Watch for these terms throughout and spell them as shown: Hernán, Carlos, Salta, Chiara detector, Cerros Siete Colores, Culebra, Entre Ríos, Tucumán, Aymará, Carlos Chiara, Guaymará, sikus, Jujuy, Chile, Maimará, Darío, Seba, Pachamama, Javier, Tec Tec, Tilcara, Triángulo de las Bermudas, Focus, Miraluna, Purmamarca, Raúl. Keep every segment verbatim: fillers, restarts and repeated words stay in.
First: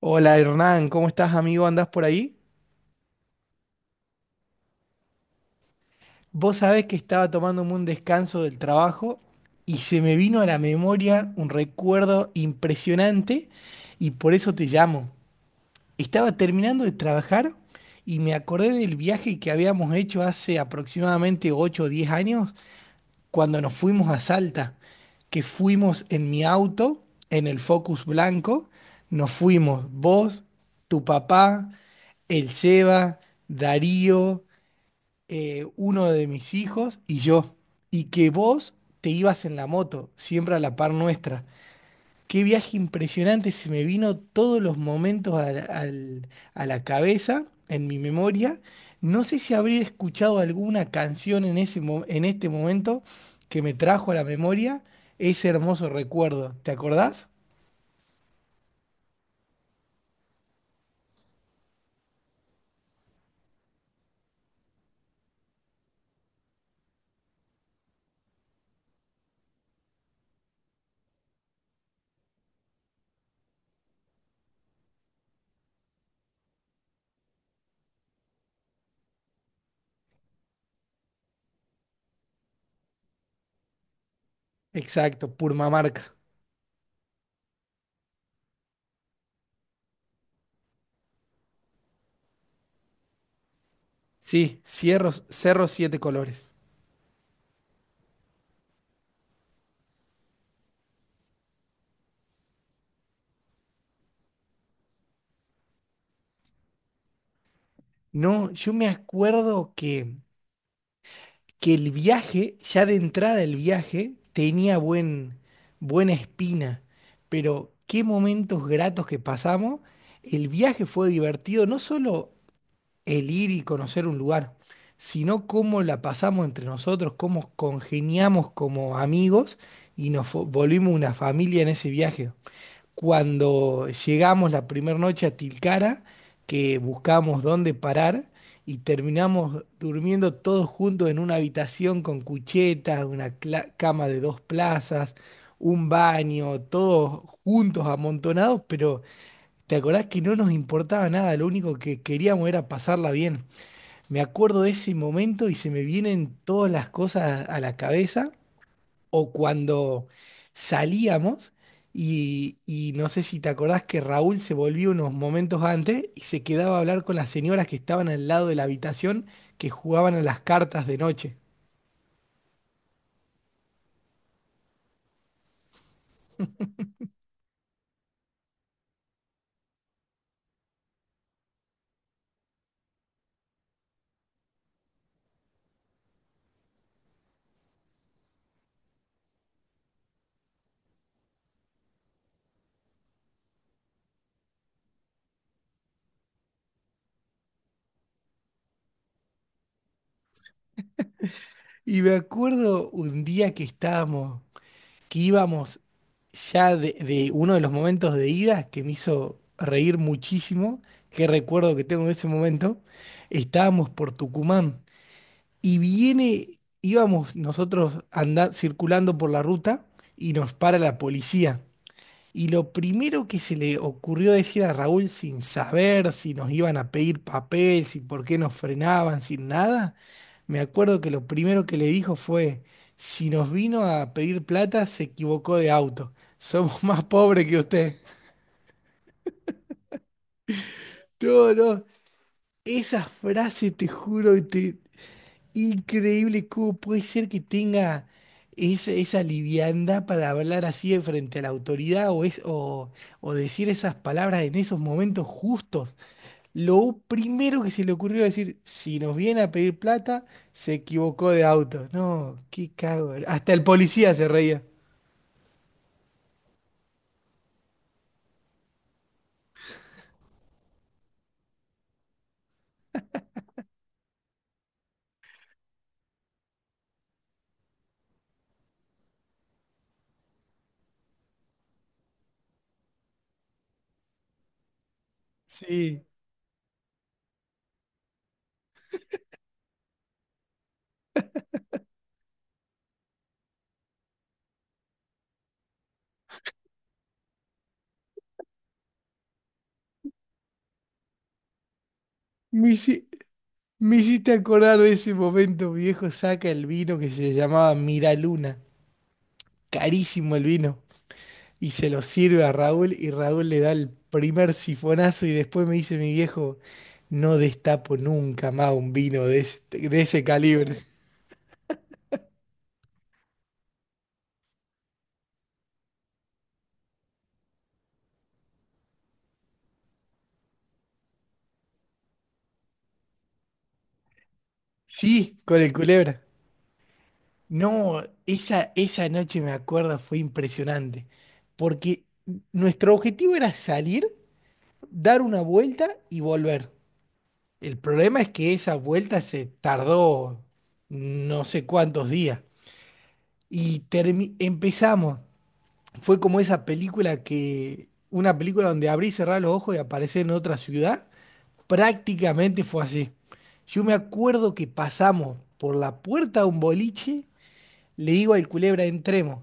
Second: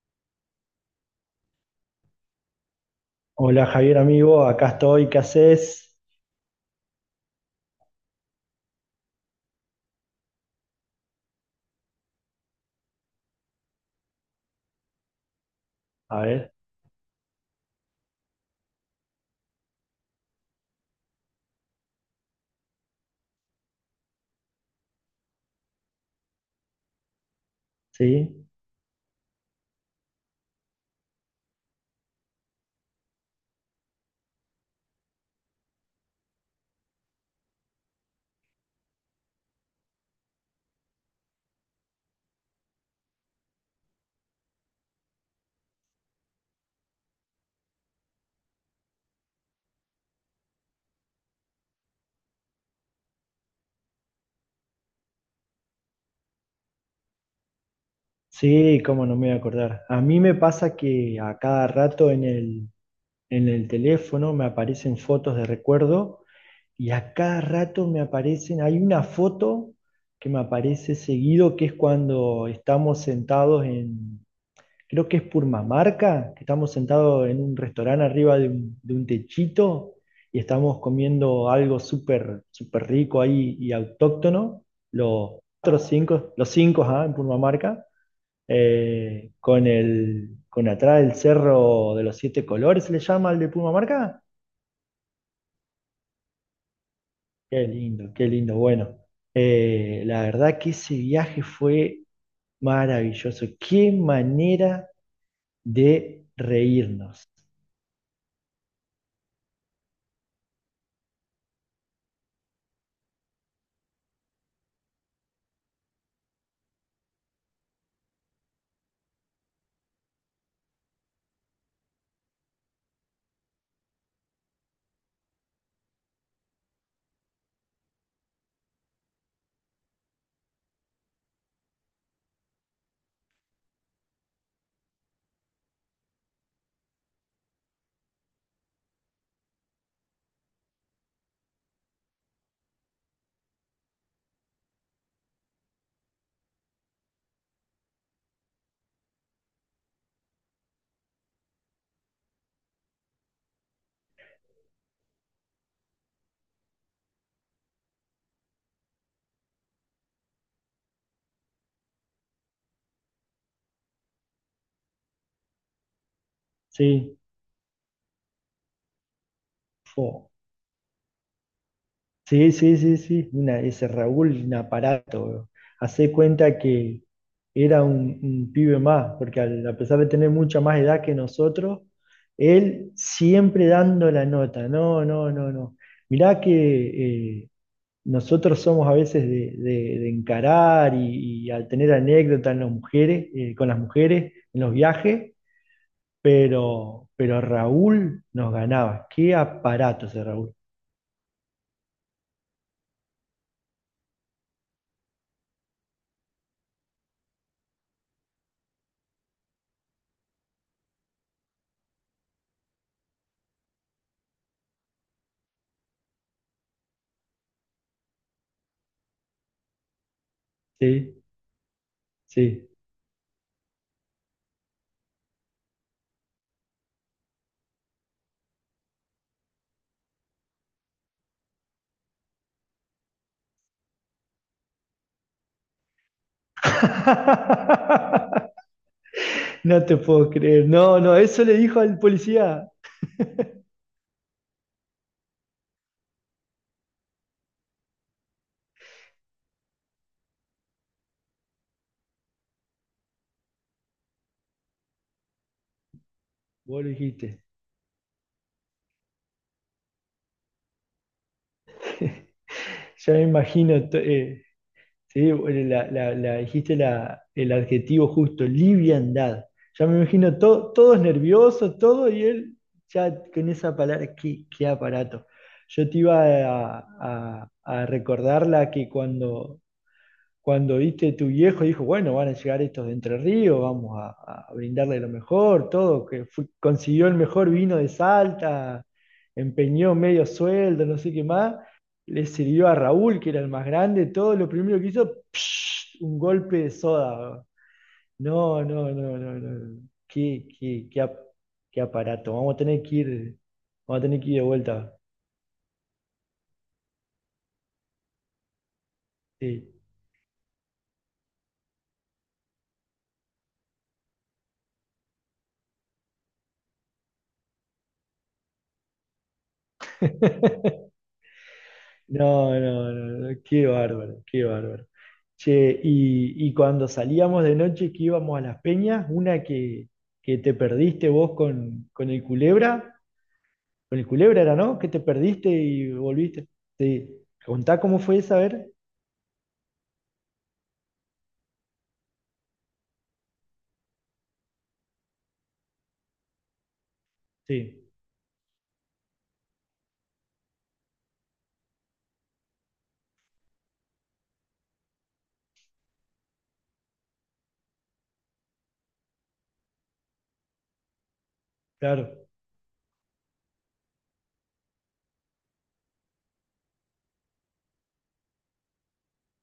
Hola Hernán, ¿cómo estás amigo? ¿Andás por ahí? Hola Javier, amigo, acá estoy, ¿qué haces? Vos sabés que estaba tomándome un descanso del trabajo y se me vino a la memoria un recuerdo impresionante y por eso te llamo. A Estaba ver, terminando de trabajar y me acordé del viaje que habíamos hecho hace aproximadamente ocho o diez años cuando nos fuimos a Salta, que fuimos en mi auto, en el Focus sí, blanco, nos fuimos vos, tu papá, el Seba, Darío. Eh, uno de mis hijos y yo, y que vos te ibas en la moto, siempre a la par nuestra. Qué viaje impresionante, se me vino todos los momentos al- al- a la cabeza, en mi memoria. No sé si habría escuchado alguna canción en ese, mo- en este momento que me trajo a la memoria ese hermoso recuerdo. ¿Te acordás? sí, cómo no me voy a acordar. A mí me pasa que a cada rato en el, en el teléfono me aparecen fotos de recuerdo, y a cada rato me aparecen, hay una foto que me aparece seguido, que es cuando estamos sentados en, creo que es Purmamarca, que estamos sentados en un restaurante arriba de un, de un techito y estamos comiendo algo súper súper rico ahí y autóctono, Exacto, los cuatro, Purmamarca. cinco, los cinco, ajá, en Purmamarca, eh, con, el, con atrás el cerro de los siete colores, ¿se le llama el de Purmamarca? Sí, Cerros, Cerros Siete Colores. Qué lindo, qué lindo, bueno. Eh, la verdad que ese viaje fue maravilloso. Qué manera de reírnos. No, yo me acuerdo que que el viaje, ya de entrada el viaje, tenía buen, buena espina, pero qué momentos gratos que pasamos. El viaje fue divertido, no solo el ir y conocer un lugar, sino cómo la pasamos entre nosotros, cómo congeniamos como amigos y nos fo- volvimos una familia en ese viaje cuando llegamos la primera noche a Tilcara, que buscamos dónde parar y terminamos durmiendo todos juntos en una habitación con cuchetas, una cla- cama de dos plazas, un baño, todos juntos amontonados, pero te acordás que no nos importaba nada, lo único que queríamos era pasarla bien. Me acuerdo de ese momento y se me vienen todas las cosas a la cabeza o cuando salíamos y, y no sé si te acordás que Raúl se volvió unos momentos antes y se quedaba a hablar con Sí, las señoras que estaban al lado de la habitación que jugaban a fue las cartas de noche. sí, sí, sí, sí, una, ese Raúl, un aparato, bro. Hacé cuenta que era un, un pibe más, porque al- a pesar de tener mucha más edad que nosotros, él siempre dando la nota. No, no, no, no. Mirá que eh, nosotros somos a veces de, de- de encarar y, y al tener anécdotas en las mujeres, eh, con las mujeres en los viajes, pero, pero Raúl nos ganaba. Qué aparato ese Raúl. Y me acuerdo un día que estábamos, que íbamos ya de, de uno de los momentos de ida que me hizo reír muchísimo, que recuerdo que tengo de ese momento, estábamos por Tucumán. Y viene, íbamos nosotros andando, circulando por la ruta y nos para la Sí, policía. Y sí. lo primero que se le ocurrió decir a Raúl sin saber si nos iban a pedir papel, si por qué nos frenaban, sin nada, me acuerdo que lo primero que le dijo fue, si nos vino a pedir plata, se equivocó de auto. Somos más pobres que usted. No te puedo creer. No, no, eso No, le dijo no. al policía. Esa frase, te juro, te, increíble cómo puede ser que tenga esa, esa liviandad para hablar así de frente a la autoridad o, es, o, o decir esas palabras en esos momentos justos. Vos lo Lo dijiste. primero que se le ocurrió decir, si nos viene a pedir plata, se equivocó de auto. No, qué Ya cago. me Hasta el imagino. to- policía se eh, reía. Sí, bueno, la, la- la- dijiste la- el adjetivo justo, liviandad. Ya me imagino to- todos nerviosos, todo, y él ya con esa palabra, qué, qué aparato. Yo te iba a, a- a recordar la que cuando Cuando viste tu viejo, dijo, bueno, van a llegar estos de Entre Ríos, vamos a, a brindarle lo mejor, Sí, todo, que fue- consiguió el mejor vino de Salta, empeñó medio sueldo, no sé qué más, le sirvió a Raúl, que era el más grande, todo, lo primero que hizo, un golpe de soda. No, no, no, no, no. No. Qué, qué, qué, ap- qué aparato. Vamos a me, tener que hici- ir, me vamos a tener que hiciste ir de acordar de vuelta. ese momento. Mi viejo saca el vino que se llamaba Miraluna. Sí. Carísimo el vino. Y se lo sirve a Raúl y Raúl le da el primer sifonazo y después me dice mi viejo, no destapo nunca más un vino de ese, de ese calibre. No, no, no, no, qué bárbaro, qué bárbaro. Che, y, y cuando salíamos de noche que íbamos a las peñas, una que, que te perdiste vos con, con el Culebra, con el Culebra era, ¿no? Que te Sí, perdiste con el y culebra. volviste. Sí, contá cómo No, fue esa, a ver. esa, esa noche me acuerdo fue impresionante, porque nuestro objetivo era salir, dar una vuelta y volver. El Sí, problema es que esa vuelta se tardó no sé cuántos días y termi- empezamos, fue como esa película que, una película donde abrí y cerré los ojos y aparecí en otra ciudad, claro, prácticamente fue así. Yo me acuerdo que pasamos por la puerta de un boliche, le digo al culebra, entremos.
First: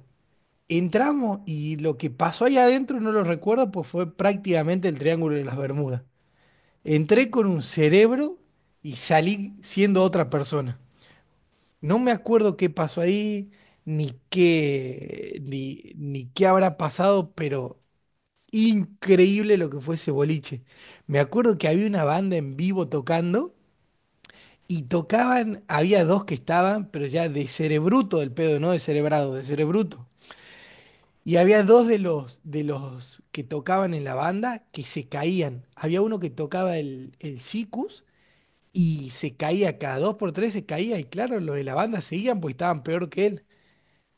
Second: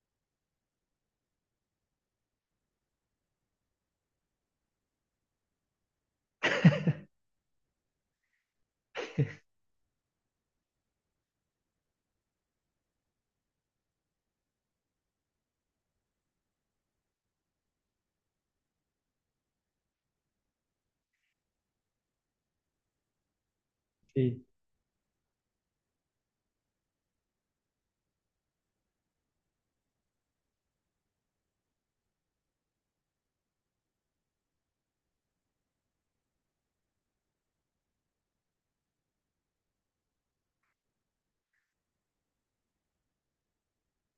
Entramos y lo que pasó ahí adentro no lo recuerdo, pues fue prácticamente el Triángulo de las Bermudas. Entré con un cerebro y salí siendo otra persona. No me acuerdo qué pasó ahí, ni qué, ni, ni qué habrá pasado, pero increíble lo que fue ese boliche. Me acuerdo que había una banda en vivo tocando sí. y tocaban, había dos que estaban, pero ya de cerebruto del pedo, no de cerebrado, de cerebruto. Y había dos de los, de los que tocaban en la banda que se caían. Había uno que tocaba el, el sikus y se caía cada dos por tres, se caía. Y claro, los de la banda seguían porque estaban peor que él.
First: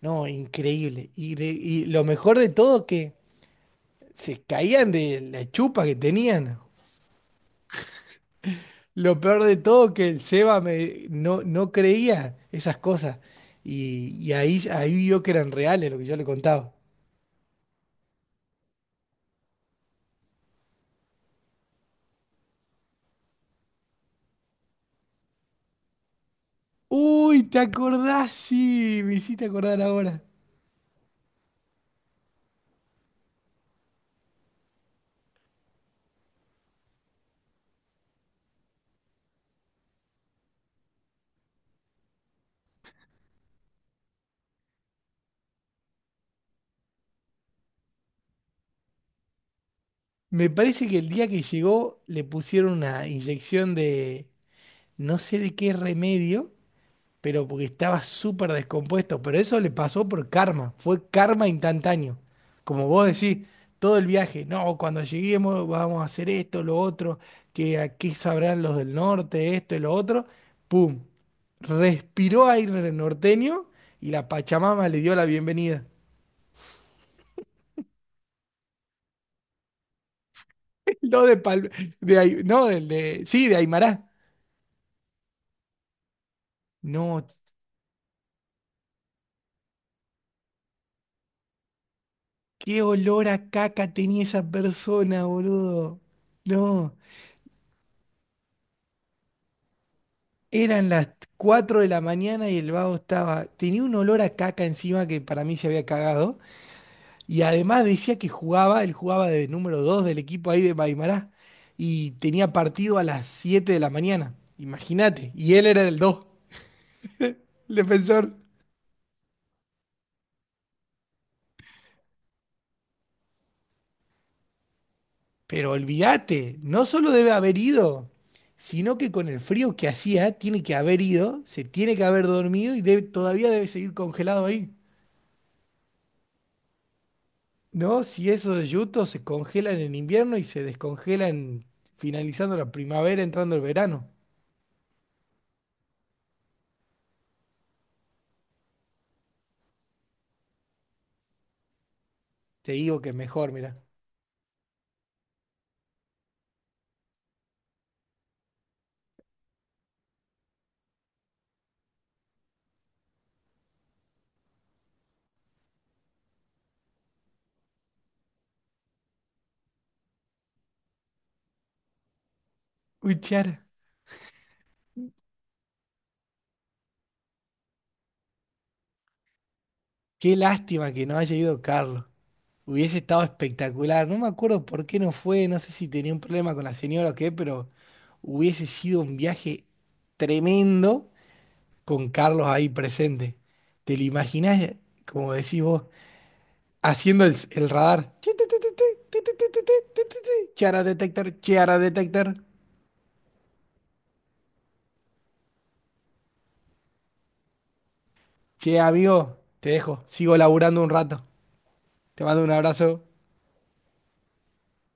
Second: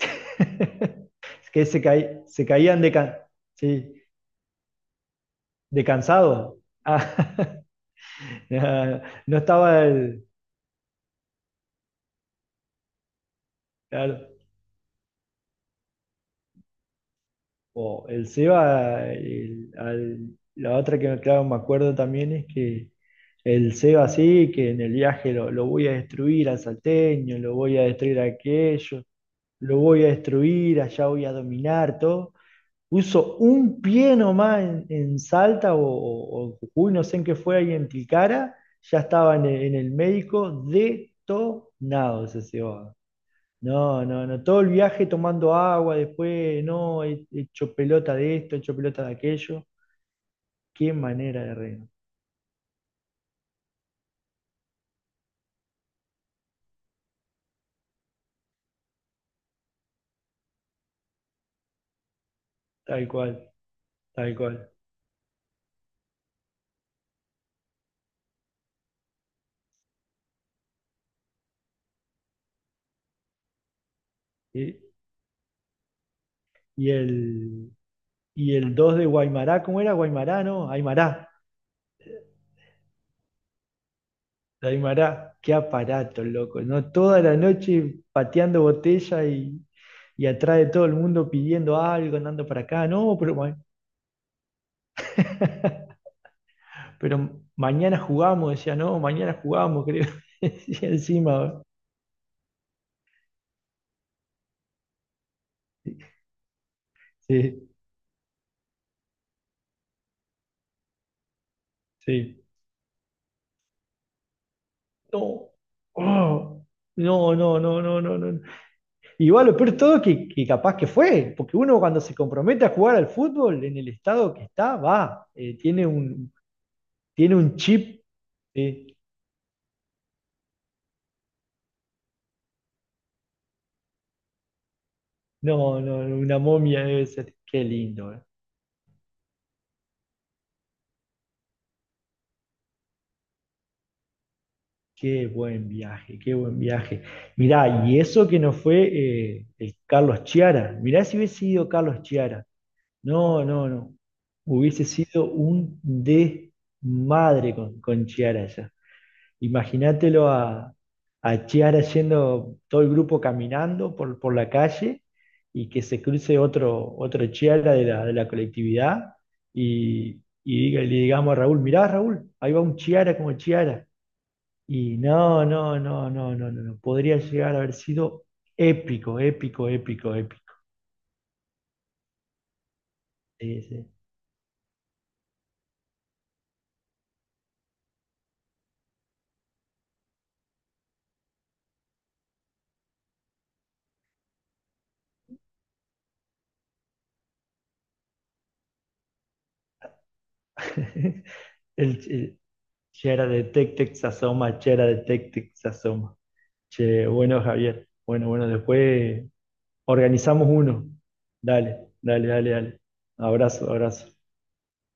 No, increíble. Y, de- Es que se, y lo caí- mejor se de caían todo de, que can- sí, se caían de la de chupa que tenían. cansado. Ah, no, Lo no peor de estaba todo que el el... Seba me, no, no creía esas cosas. Y, Claro. y ahí, ahí vio que eran reales lo que yo le contaba. O el Seba, el- al- la otra, que claro, me acuerdo también es que el Seba, sí, que en el viaje lo, lo voy a destruir al salteño, Uy, lo ¿te voy a destruir a acordás? Sí, aquello, me hiciste lo acordar voy a ahora. destruir, allá voy a dominar todo. Puso un pie nomás en, en Salta o, o- o en Jujuy, no sé en qué fue ahí en Tilcara, ya estaba en el, en el médico, detonado ese Seba. No, no, no. Todo el viaje tomando agua, después, no, he he hecho pelota de esto, he hecho pelota de aquello. Me parece Qué que el día que manera de reino. llegó le pusieron una inyección de no sé de qué remedio pero porque estaba súper descompuesto. Pero eso le pasó por karma, fue karma instantáneo. Como vos Tal decís, cual, todo el tal viaje, cual. no, cuando lleguemos vamos a hacer esto, lo otro, que aquí sabrán los del norte, esto y lo otro. ¡Pum! Respiró aire norteño y la Y, Pachamama le dio la bienvenida. y el, y el dos de Guaymará, ¿cómo era? Guaymará, ¿no? No Aymará. de Pal- de Ai- no, del de, sí, De Aymará. De Aymará. Qué aparato, loco, ¿no? No, Toda la noche pateando botella y, y atrás de todo el mundo pidiendo algo, andando para qué acá. No, olor pero, a ma- caca tenía esa persona, boludo. No. pero mañana jugamos, decía, no, mañana jugamos, creo. Y Eran las encima, ¿no? cuatro de la mañana y el vago estaba, tenía un olor a caca encima que para mí se había cagado y Sí. además decía que jugaba, él jugaba de número dos del equipo ahí de Maimará y Sí. tenía partido a las siete de la mañana, imagínate, No. y él era el dos, Oh. No, no, el no, no, no, defensor. no. Igual lo peor de todo es que, que capaz que fue, porque uno, cuando se compromete a jugar al fútbol en el estado que está, va, eh, Pero tiene un, olvídate, no solo debe tiene un haber chip, ido, ¿sí? sino que con el frío que hacía, tiene que haber ido, se tiene que haber dormido y debe- todavía debe seguir congelado ahí. No, no, no, una momia debe ser. Qué No, lindo, eh. si esos yutos se congelan en invierno y se descongelan finalizando la primavera, entrando el verano. Qué buen viaje, qué buen viaje. Mirá, y eso que no fue eh, el Carlos Chiara, mirá si hubiese sido Carlos Chiara. Te digo que No, mejor, no, mira. no. Hubiese sido un desmadre con, con Chiara ya. Imagínatelo a, a Chiara, yendo todo el grupo caminando por, por la calle, y que se cruce otro, otro Chiara de la, de la colectividad, y, y diga- le digamos a Raúl, mirá Raúl, ahí va un Uy, Chiara como Chara, Chiara. Y no, no, no, no, no, no, no. Podría llegar a haber sido épico, épico, épico, qué épico. lástima que no haya ido Carlos. Hubiese estado Sí, sí. espectacular. No me acuerdo por qué no fue, no sé si tenía un problema con la señora o qué, pero hubiese sido un viaje tremendo con Carlos ahí presente. ¿Te lo imaginás, como decís vos, haciendo el, el radar? Chiara detector, Chiara detector. El, Chera de Tec Tec se asoma, Chera de Tec Tec se asoma. Che, bueno, Javier. Bueno, bueno, Che, después amigo, te dejo. Sigo organizamos laburando un uno. rato. Dale, Te dale, mando dale, un dale. abrazo. Abrazo, abrazo.